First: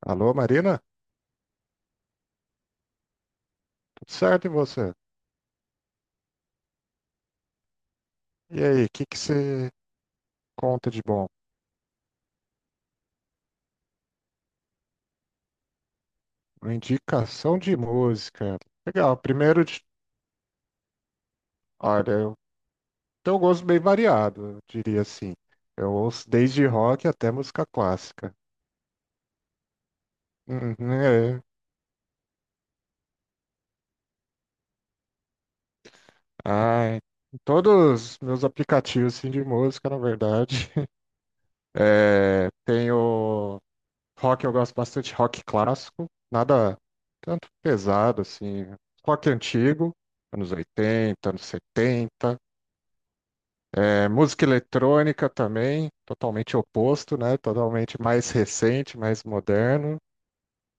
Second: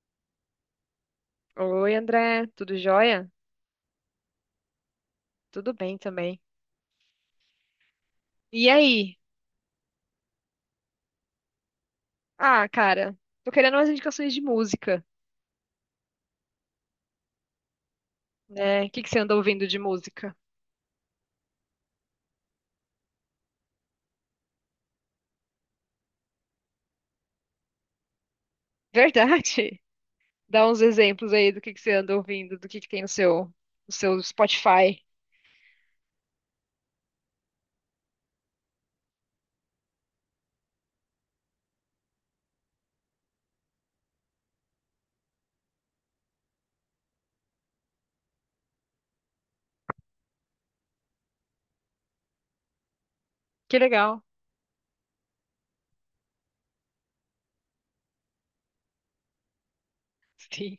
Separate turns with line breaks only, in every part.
Alô, Marina?
Oi, André, tudo jóia?
Tudo certo e você?
Tudo bem também.
E
E
aí, o que
aí?
que você conta de bom?
Ah, cara, tô querendo umas indicações de música,
Uma indicação de música.
né? O que que
Legal,
você anda
primeiro
ouvindo de
de...
música?
Olha, eu tenho um gosto bem variado, eu diria assim. Eu ouço desde rock até música clássica.
Verdade? Dá
Uhum,
uns exemplos
é.
aí do que você anda ouvindo, do que tem no seu, no seu Spotify.
Ai, em todos os meus aplicativos assim, de música, na verdade. Tenho rock, eu gosto bastante, rock clássico, nada tanto pesado assim, rock antigo, anos oitenta, anos setenta.
Que legal.
Música eletrônica também, totalmente oposto, né? Totalmente mais recente, mais moderno.
Sim.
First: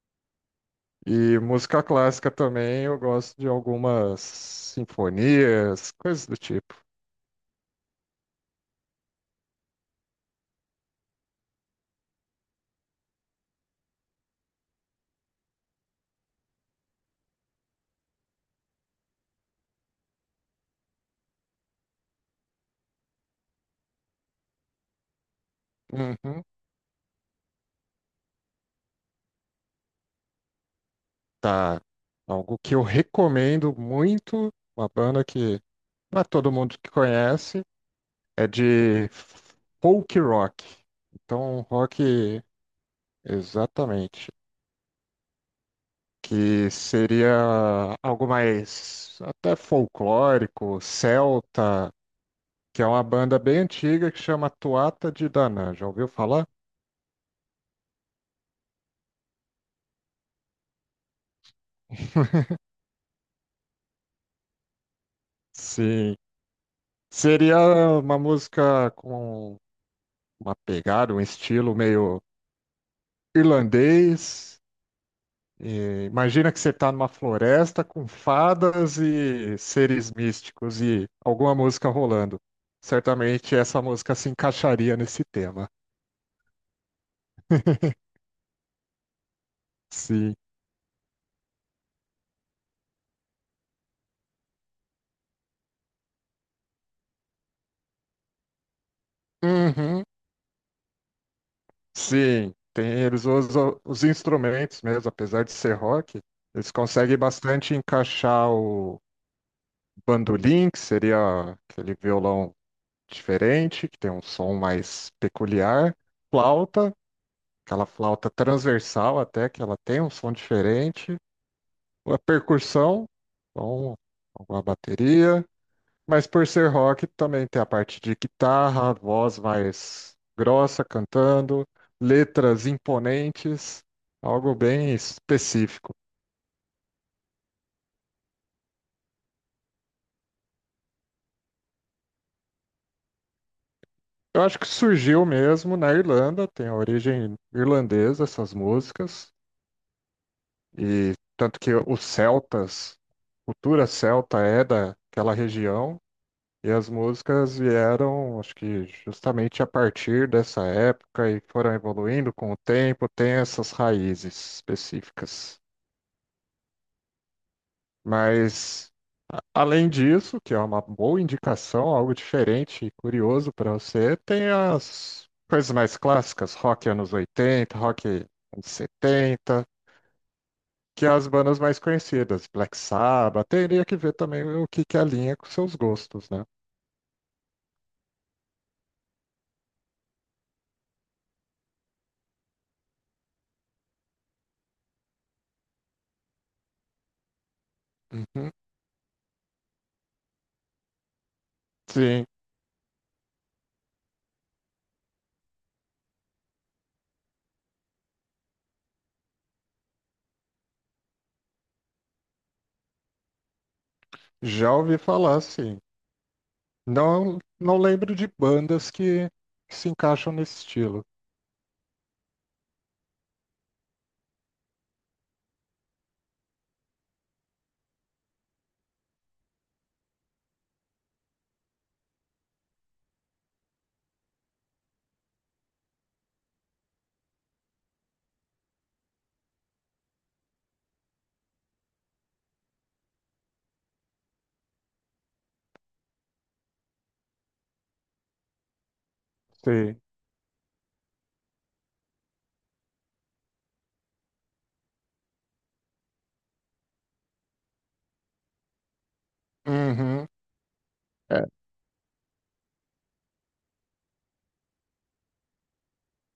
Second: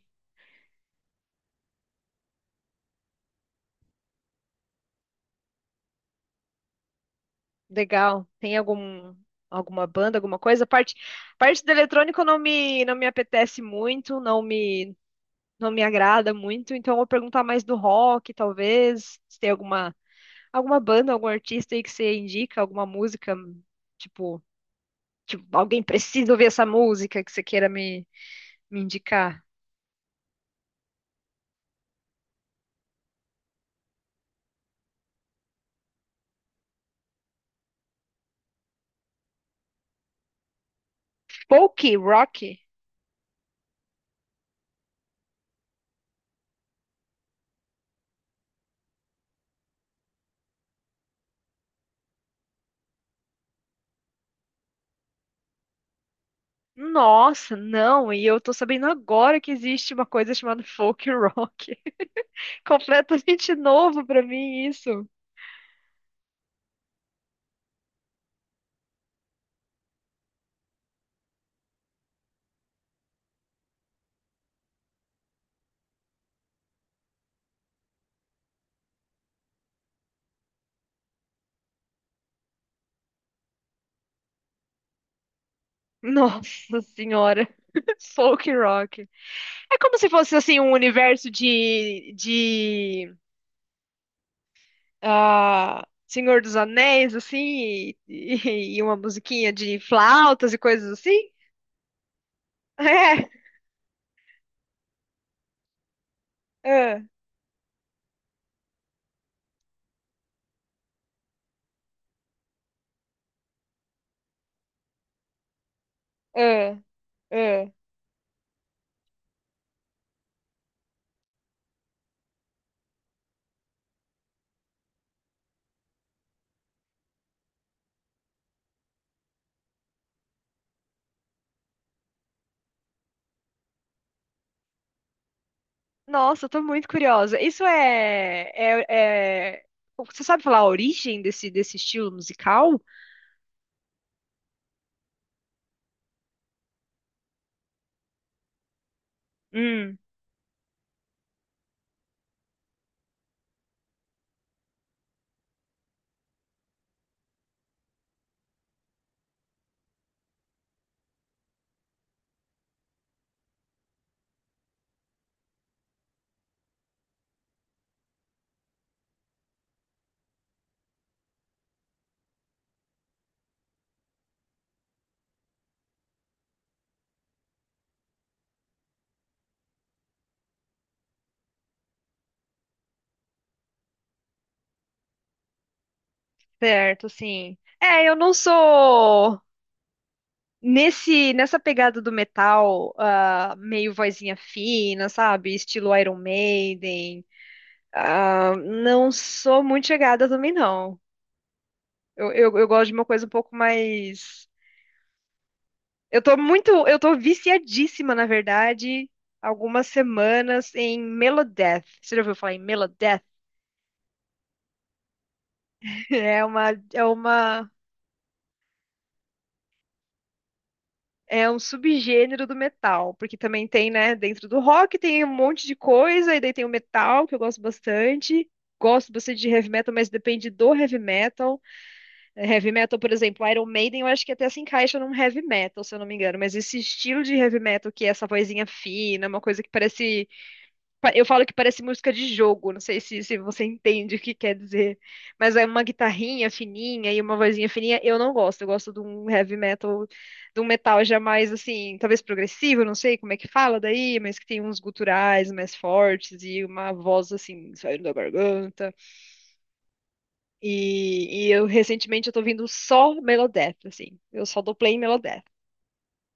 E música clássica também, eu gosto de algumas sinfonias, coisas do tipo.
Legal. Tem algum, alguma banda, alguma coisa? A parte, a parte do eletrônico não me apetece muito, não me agrada muito, então eu vou perguntar mais do rock, talvez. Se tem alguma. Alguma banda, algum artista aí que você indica, alguma música, tipo, tipo, alguém precisa
Uhum.
ouvir essa música que você queira me indicar?
Tá. Algo que eu recomendo muito, uma banda que não é todo mundo que conhece, é de folk rock. Então,
Folk, rock?
rock, exatamente. Que seria algo mais até folclórico, celta, que é uma banda bem antiga que chama Tuatha de Danann. Já ouviu falar?
Nossa, não, e eu tô sabendo agora que existe uma coisa chamada folk rock. Completamente novo pra mim isso.
Sim. Seria uma música com uma pegada, um estilo meio irlandês, e imagina que você está numa floresta com fadas e seres místicos e alguma música rolando. Certamente essa música se encaixaria nesse tema.
Nossa senhora, folk rock. É como se fosse
Sim.
assim um universo de ah, Senhor dos Anéis, assim, e e uma musiquinha de
Uhum.
flautas e coisas assim?
Sim. Tem, eles usam os instrumentos mesmo, apesar de ser rock,
É,
eles
é,
conseguem bastante encaixar o bandolim, que seria aquele violão diferente, que tem um som mais peculiar,
é,
flauta,
é.
aquela flauta transversal até, que ela tem um som diferente, a percussão, então, a bateria, mas por ser rock também tem a parte de guitarra, voz mais grossa cantando, letras imponentes, algo bem específico.
Nossa, eu tô muito curiosa. Isso é- Você sabe falar a origem desse estilo musical?
Eu acho que surgiu mesmo na Irlanda, tem a origem irlandesa essas músicas,
Hum,
e tanto que os celtas, cultura celta é daquela região. E as músicas vieram, acho que justamente a partir dessa época e foram evoluindo com o tempo, tem essas raízes específicas. Mas, além disso, que é uma boa indicação, algo diferente e curioso para você, tem as coisas mais clássicas, rock anos 80, rock anos 70, que é as bandas mais conhecidas, Black Sabbath, teria que ver também o que que alinha com seus gostos, né?
certo, sim. É, eu não sou nesse nessa pegada do metal, ah, meio vozinha fina, sabe? Estilo Iron Maiden.
Uhum.
Ah, não sou muito chegada também, não.
Sim.
Eu gosto de uma coisa um pouco mais. Eu tô muito. Eu tô viciadíssima, na verdade, algumas semanas em Melodeath. Você já ouviu falar em Melodeath?
Já ouvi falar, sim.
É uma, é
Não,
uma,
não lembro de bandas que, se encaixam nesse estilo.
é um subgênero do metal, porque também tem, né, dentro do rock tem um monte de coisa, e daí tem o metal, que eu gosto bastante. Gosto bastante de heavy metal, mas depende do heavy metal. Heavy metal, por exemplo, Iron Maiden, eu acho que até se encaixa num heavy metal, se eu não me engano. Mas esse estilo de heavy metal, que é essa vozinha fina, uma coisa que parece. Eu falo que parece música de jogo, não sei se você entende o que quer dizer. Mas é uma guitarrinha fininha e uma vozinha fininha, eu não gosto. Eu gosto de um heavy
Sei.
metal, de um metal já mais assim, talvez progressivo, não sei como é que fala daí, mas que tem uns guturais mais fortes e uma voz assim, saindo da garganta.
Uhum. É,
E eu recentemente eu tô ouvindo só Megadeth, assim. Eu só dou play em Megadeth.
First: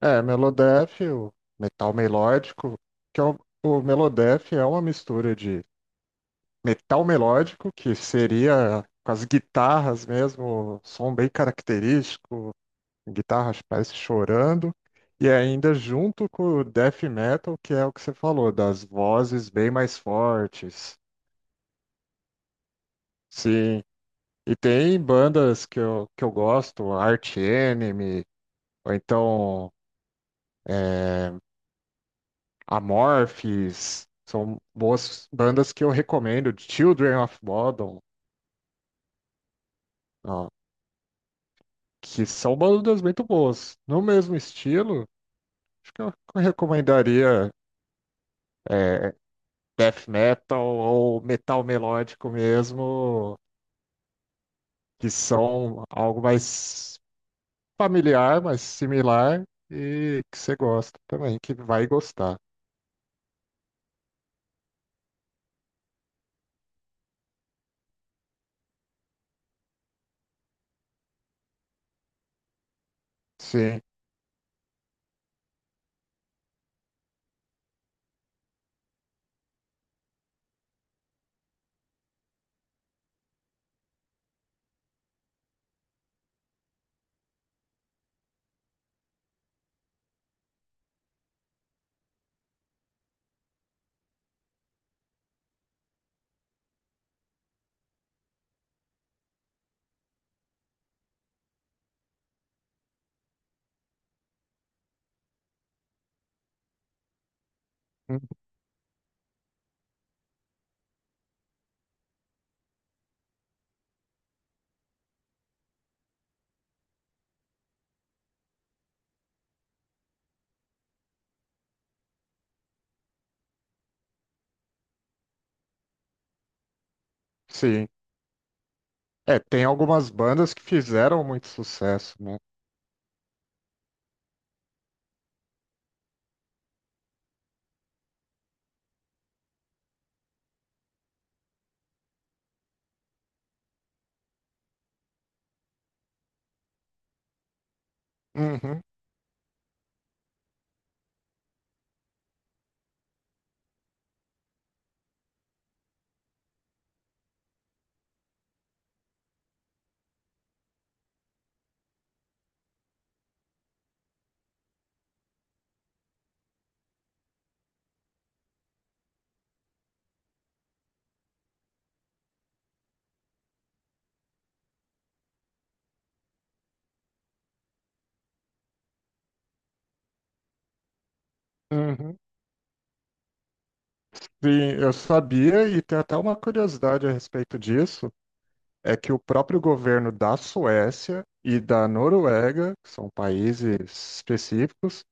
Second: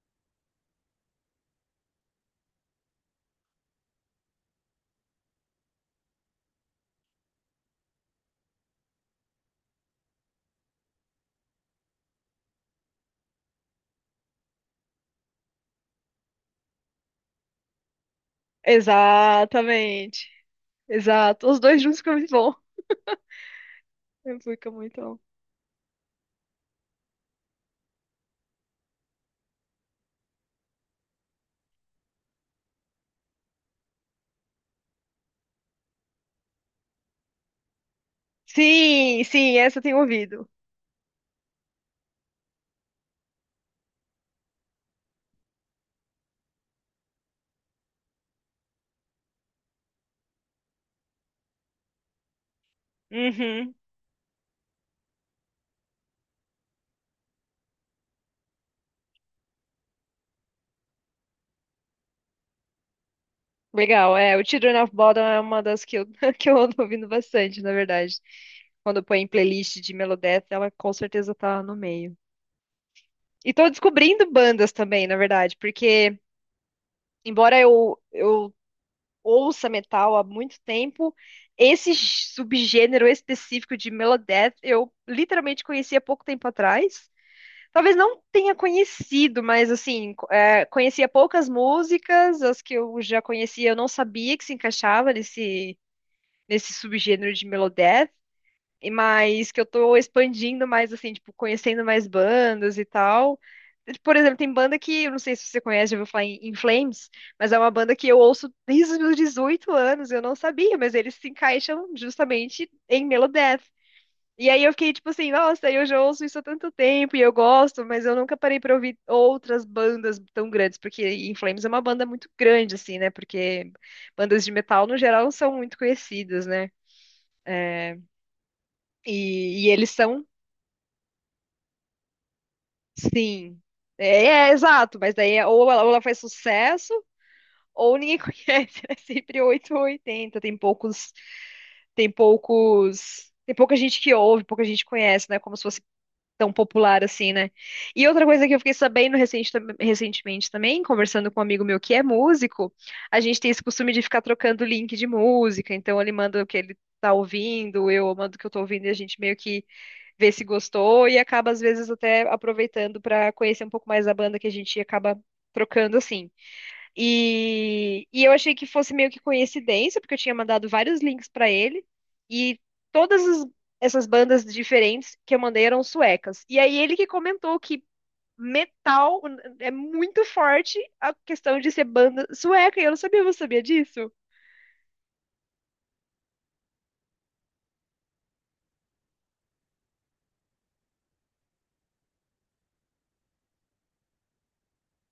Melodeath, o metal melódico, que é o, o Melodeath é uma mistura de metal melódico, que seria com as guitarras mesmo, som bem característico, guitarras parece chorando, e ainda junto com o death metal, que é o que você falou, das vozes bem mais
Exatamente.
fortes.
Exato. Os dois juntos ficam muito bom.
Sim, e
Fica
tem
muito bom.
bandas que eu gosto, Arch Enemy, ou então é, Amorphis, são boas bandas que eu recomendo, Children of Bodom,
Sim, sim, essa eu tenho ouvido.
ó, que são bandas muito boas. No mesmo estilo, acho que eu recomendaria é, Death Metal ou Metal Melódico mesmo,
Uhum.
que são algo mais familiar, mais similar e que você gosta também, que vai gostar.
Legal, é. O Children of Bodom é uma das que eu, que eu ando ouvindo bastante, na verdade. Quando eu ponho em playlist de Megadeth, ela com certeza tá no meio. E tô
Sim.
descobrindo bandas também, na verdade, porque embora eu ouça metal há muito tempo, esse subgênero específico de Melodeath eu literalmente conheci há pouco tempo atrás. Talvez não tenha conhecido, mas assim, é, conhecia poucas músicas, as que eu já conhecia eu não sabia que se encaixava nesse subgênero de Melodeath e mas que eu tô expandindo mais, assim, tipo, conhecendo mais bandas e tal. Por exemplo, tem banda que, eu não sei se você conhece, já ouviu falar em, In Flames, mas é uma banda que eu ouço desde os meus 18 anos, eu não sabia, mas eles se encaixam justamente em Melodeath. E aí eu fiquei tipo assim, nossa, eu já ouço isso há tanto tempo e eu gosto, mas eu nunca parei pra ouvir outras bandas tão grandes, porque In Flames é uma banda muito grande, assim, né? Porque bandas de metal, no geral, não são muito conhecidas, né?
Sim.
É,
É, tem
e eles
algumas
são
bandas que fizeram muito sucesso, né?
Sim. Exato, mas daí é- ou ela faz sucesso ou ninguém conhece. É sempre 8 ou 80. Tem pouca gente que ouve, pouca gente conhece, né? Como se fosse tão popular assim, né? E outra coisa que eu fiquei
Uhum,
sabendo recentemente também, conversando com um amigo meu que é músico, a gente tem esse costume de ficar trocando link de música, então ele manda o que ele tá ouvindo, eu mando o que eu tô ouvindo e a gente meio que ver se gostou e acaba, às vezes, até aproveitando para conhecer um pouco mais da banda que a gente acaba trocando assim. E eu achei que fosse meio que coincidência, porque eu tinha mandado vários links para ele e todas as- essas bandas diferentes que eu mandei eram suecas. E aí ele que comentou que metal é muito forte a questão de ser
uhum.
banda sueca, e eu não sabia, você sabia disso?
Sim, eu sabia, e tem até uma curiosidade a respeito disso, é que o próprio governo da Suécia e da Noruega, que são países específicos,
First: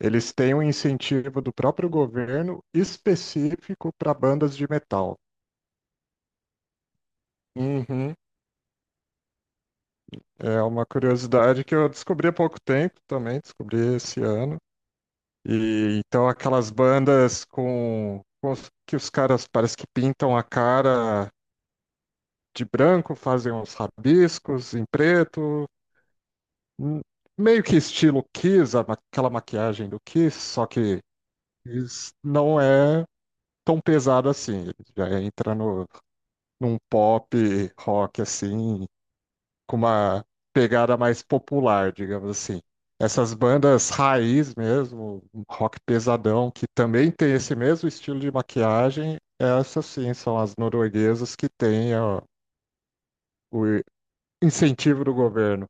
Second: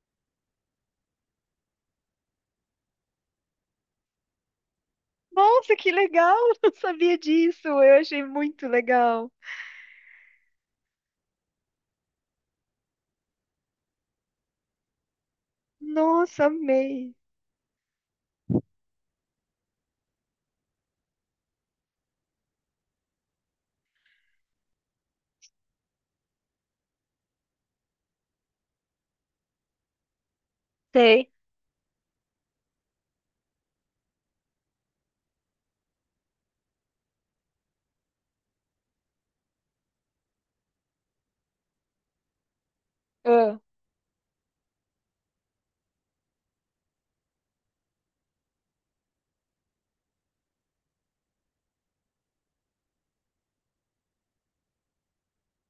eles têm um incentivo do próprio governo específico para bandas de metal.
Nossa, que legal! Não sabia disso. Eu
Uhum.
achei muito legal.
É uma curiosidade que eu descobri há pouco tempo também, descobri esse ano. E, então
Nossa,
aquelas
amei.
bandas com, que os caras parece que pintam a cara de branco, fazem uns rabiscos em preto, hum, meio que estilo Kiss, aquela maquiagem do Kiss, só que
Sei.
Kiss não é tão pesado assim, ele já entra no, num pop rock assim, com uma pegada mais popular, digamos assim. Essas
Ah,
bandas raiz mesmo, um rock pesadão, que também tem esse mesmo estilo de maquiagem, essas sim são as norueguesas que têm ó, o incentivo do governo.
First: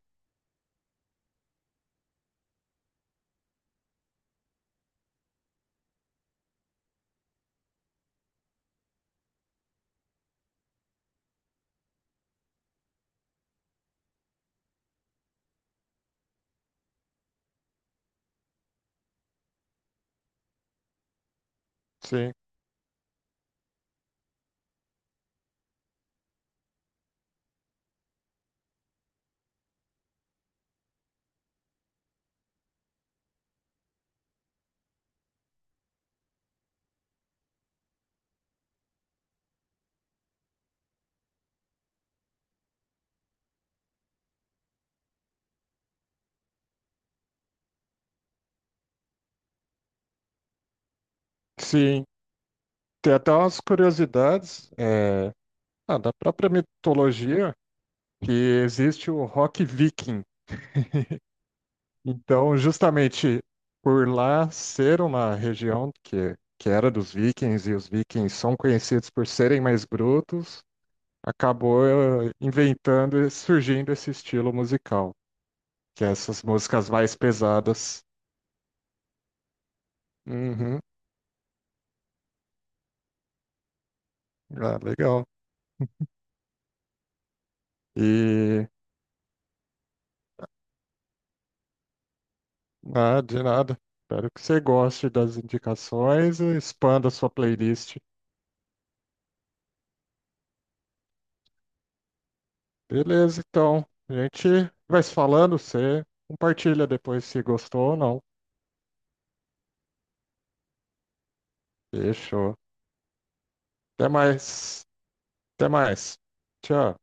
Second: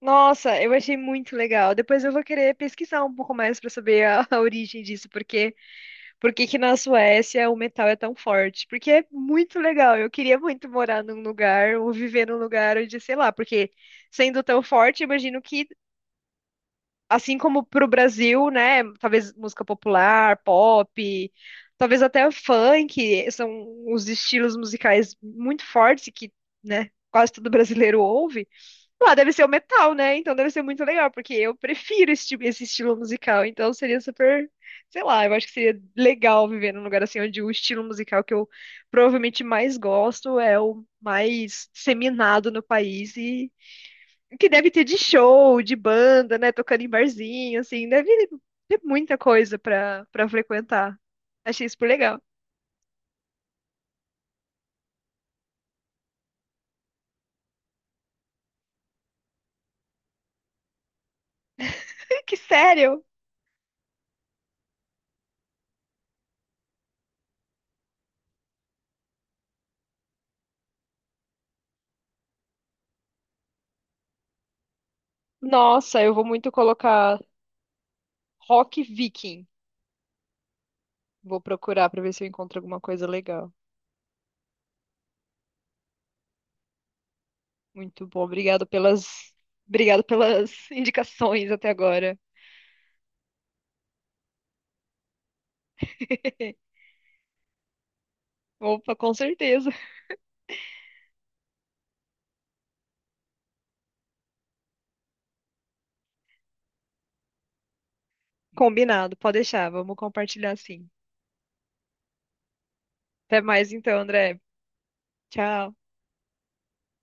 nossa, eu achei muito legal. Depois eu vou querer pesquisar um pouco mais para saber a origem disso, porque por que que na Suécia o metal é tão forte? Porque é muito legal. Eu queria muito morar num lugar ou viver num lugar onde, sei lá, porque sendo tão forte, imagino que assim como pro Brasil, né, talvez música popular, pop, talvez até
Sim,
funk, são os estilos musicais muito fortes que, né, quase todo brasileiro ouve. Ah, deve ser o metal, né? Então deve ser muito legal, porque eu prefiro esse, tipo- esse estilo musical. Então seria super, sei lá, eu acho que seria legal viver num lugar assim onde o estilo musical que eu provavelmente mais gosto é o mais disseminado no país e que deve ter de show, de banda, né? Tocando em barzinho, assim, deve ter muita coisa pra, pra frequentar. Achei super
sim.
legal.
Tem até umas curiosidades da própria mitologia que existe o rock viking.
Que
Então,
sério?
justamente por lá ser uma região que era dos vikings, e os vikings são conhecidos por serem mais brutos, acabou inventando e surgindo esse estilo musical,
Nossa,
que é
eu vou
essas
muito
músicas mais
colocar
pesadas.
rock viking.
Uhum.
Vou procurar pra ver se eu encontro alguma coisa legal.
Ah, legal.
Muito bom,
E
obrigado pelas indicações até agora.
ah, de nada. Espero que você goste das indicações e expanda a sua playlist.
Opa, com certeza.
Beleza, então. A gente vai se falando, você compartilha depois se gostou ou não.
Combinado, pode deixar, vamos compartilhar sim.
Fechou.
Até mais então,
Até
André.
mais. Até
Tchau.
mais. Tchau.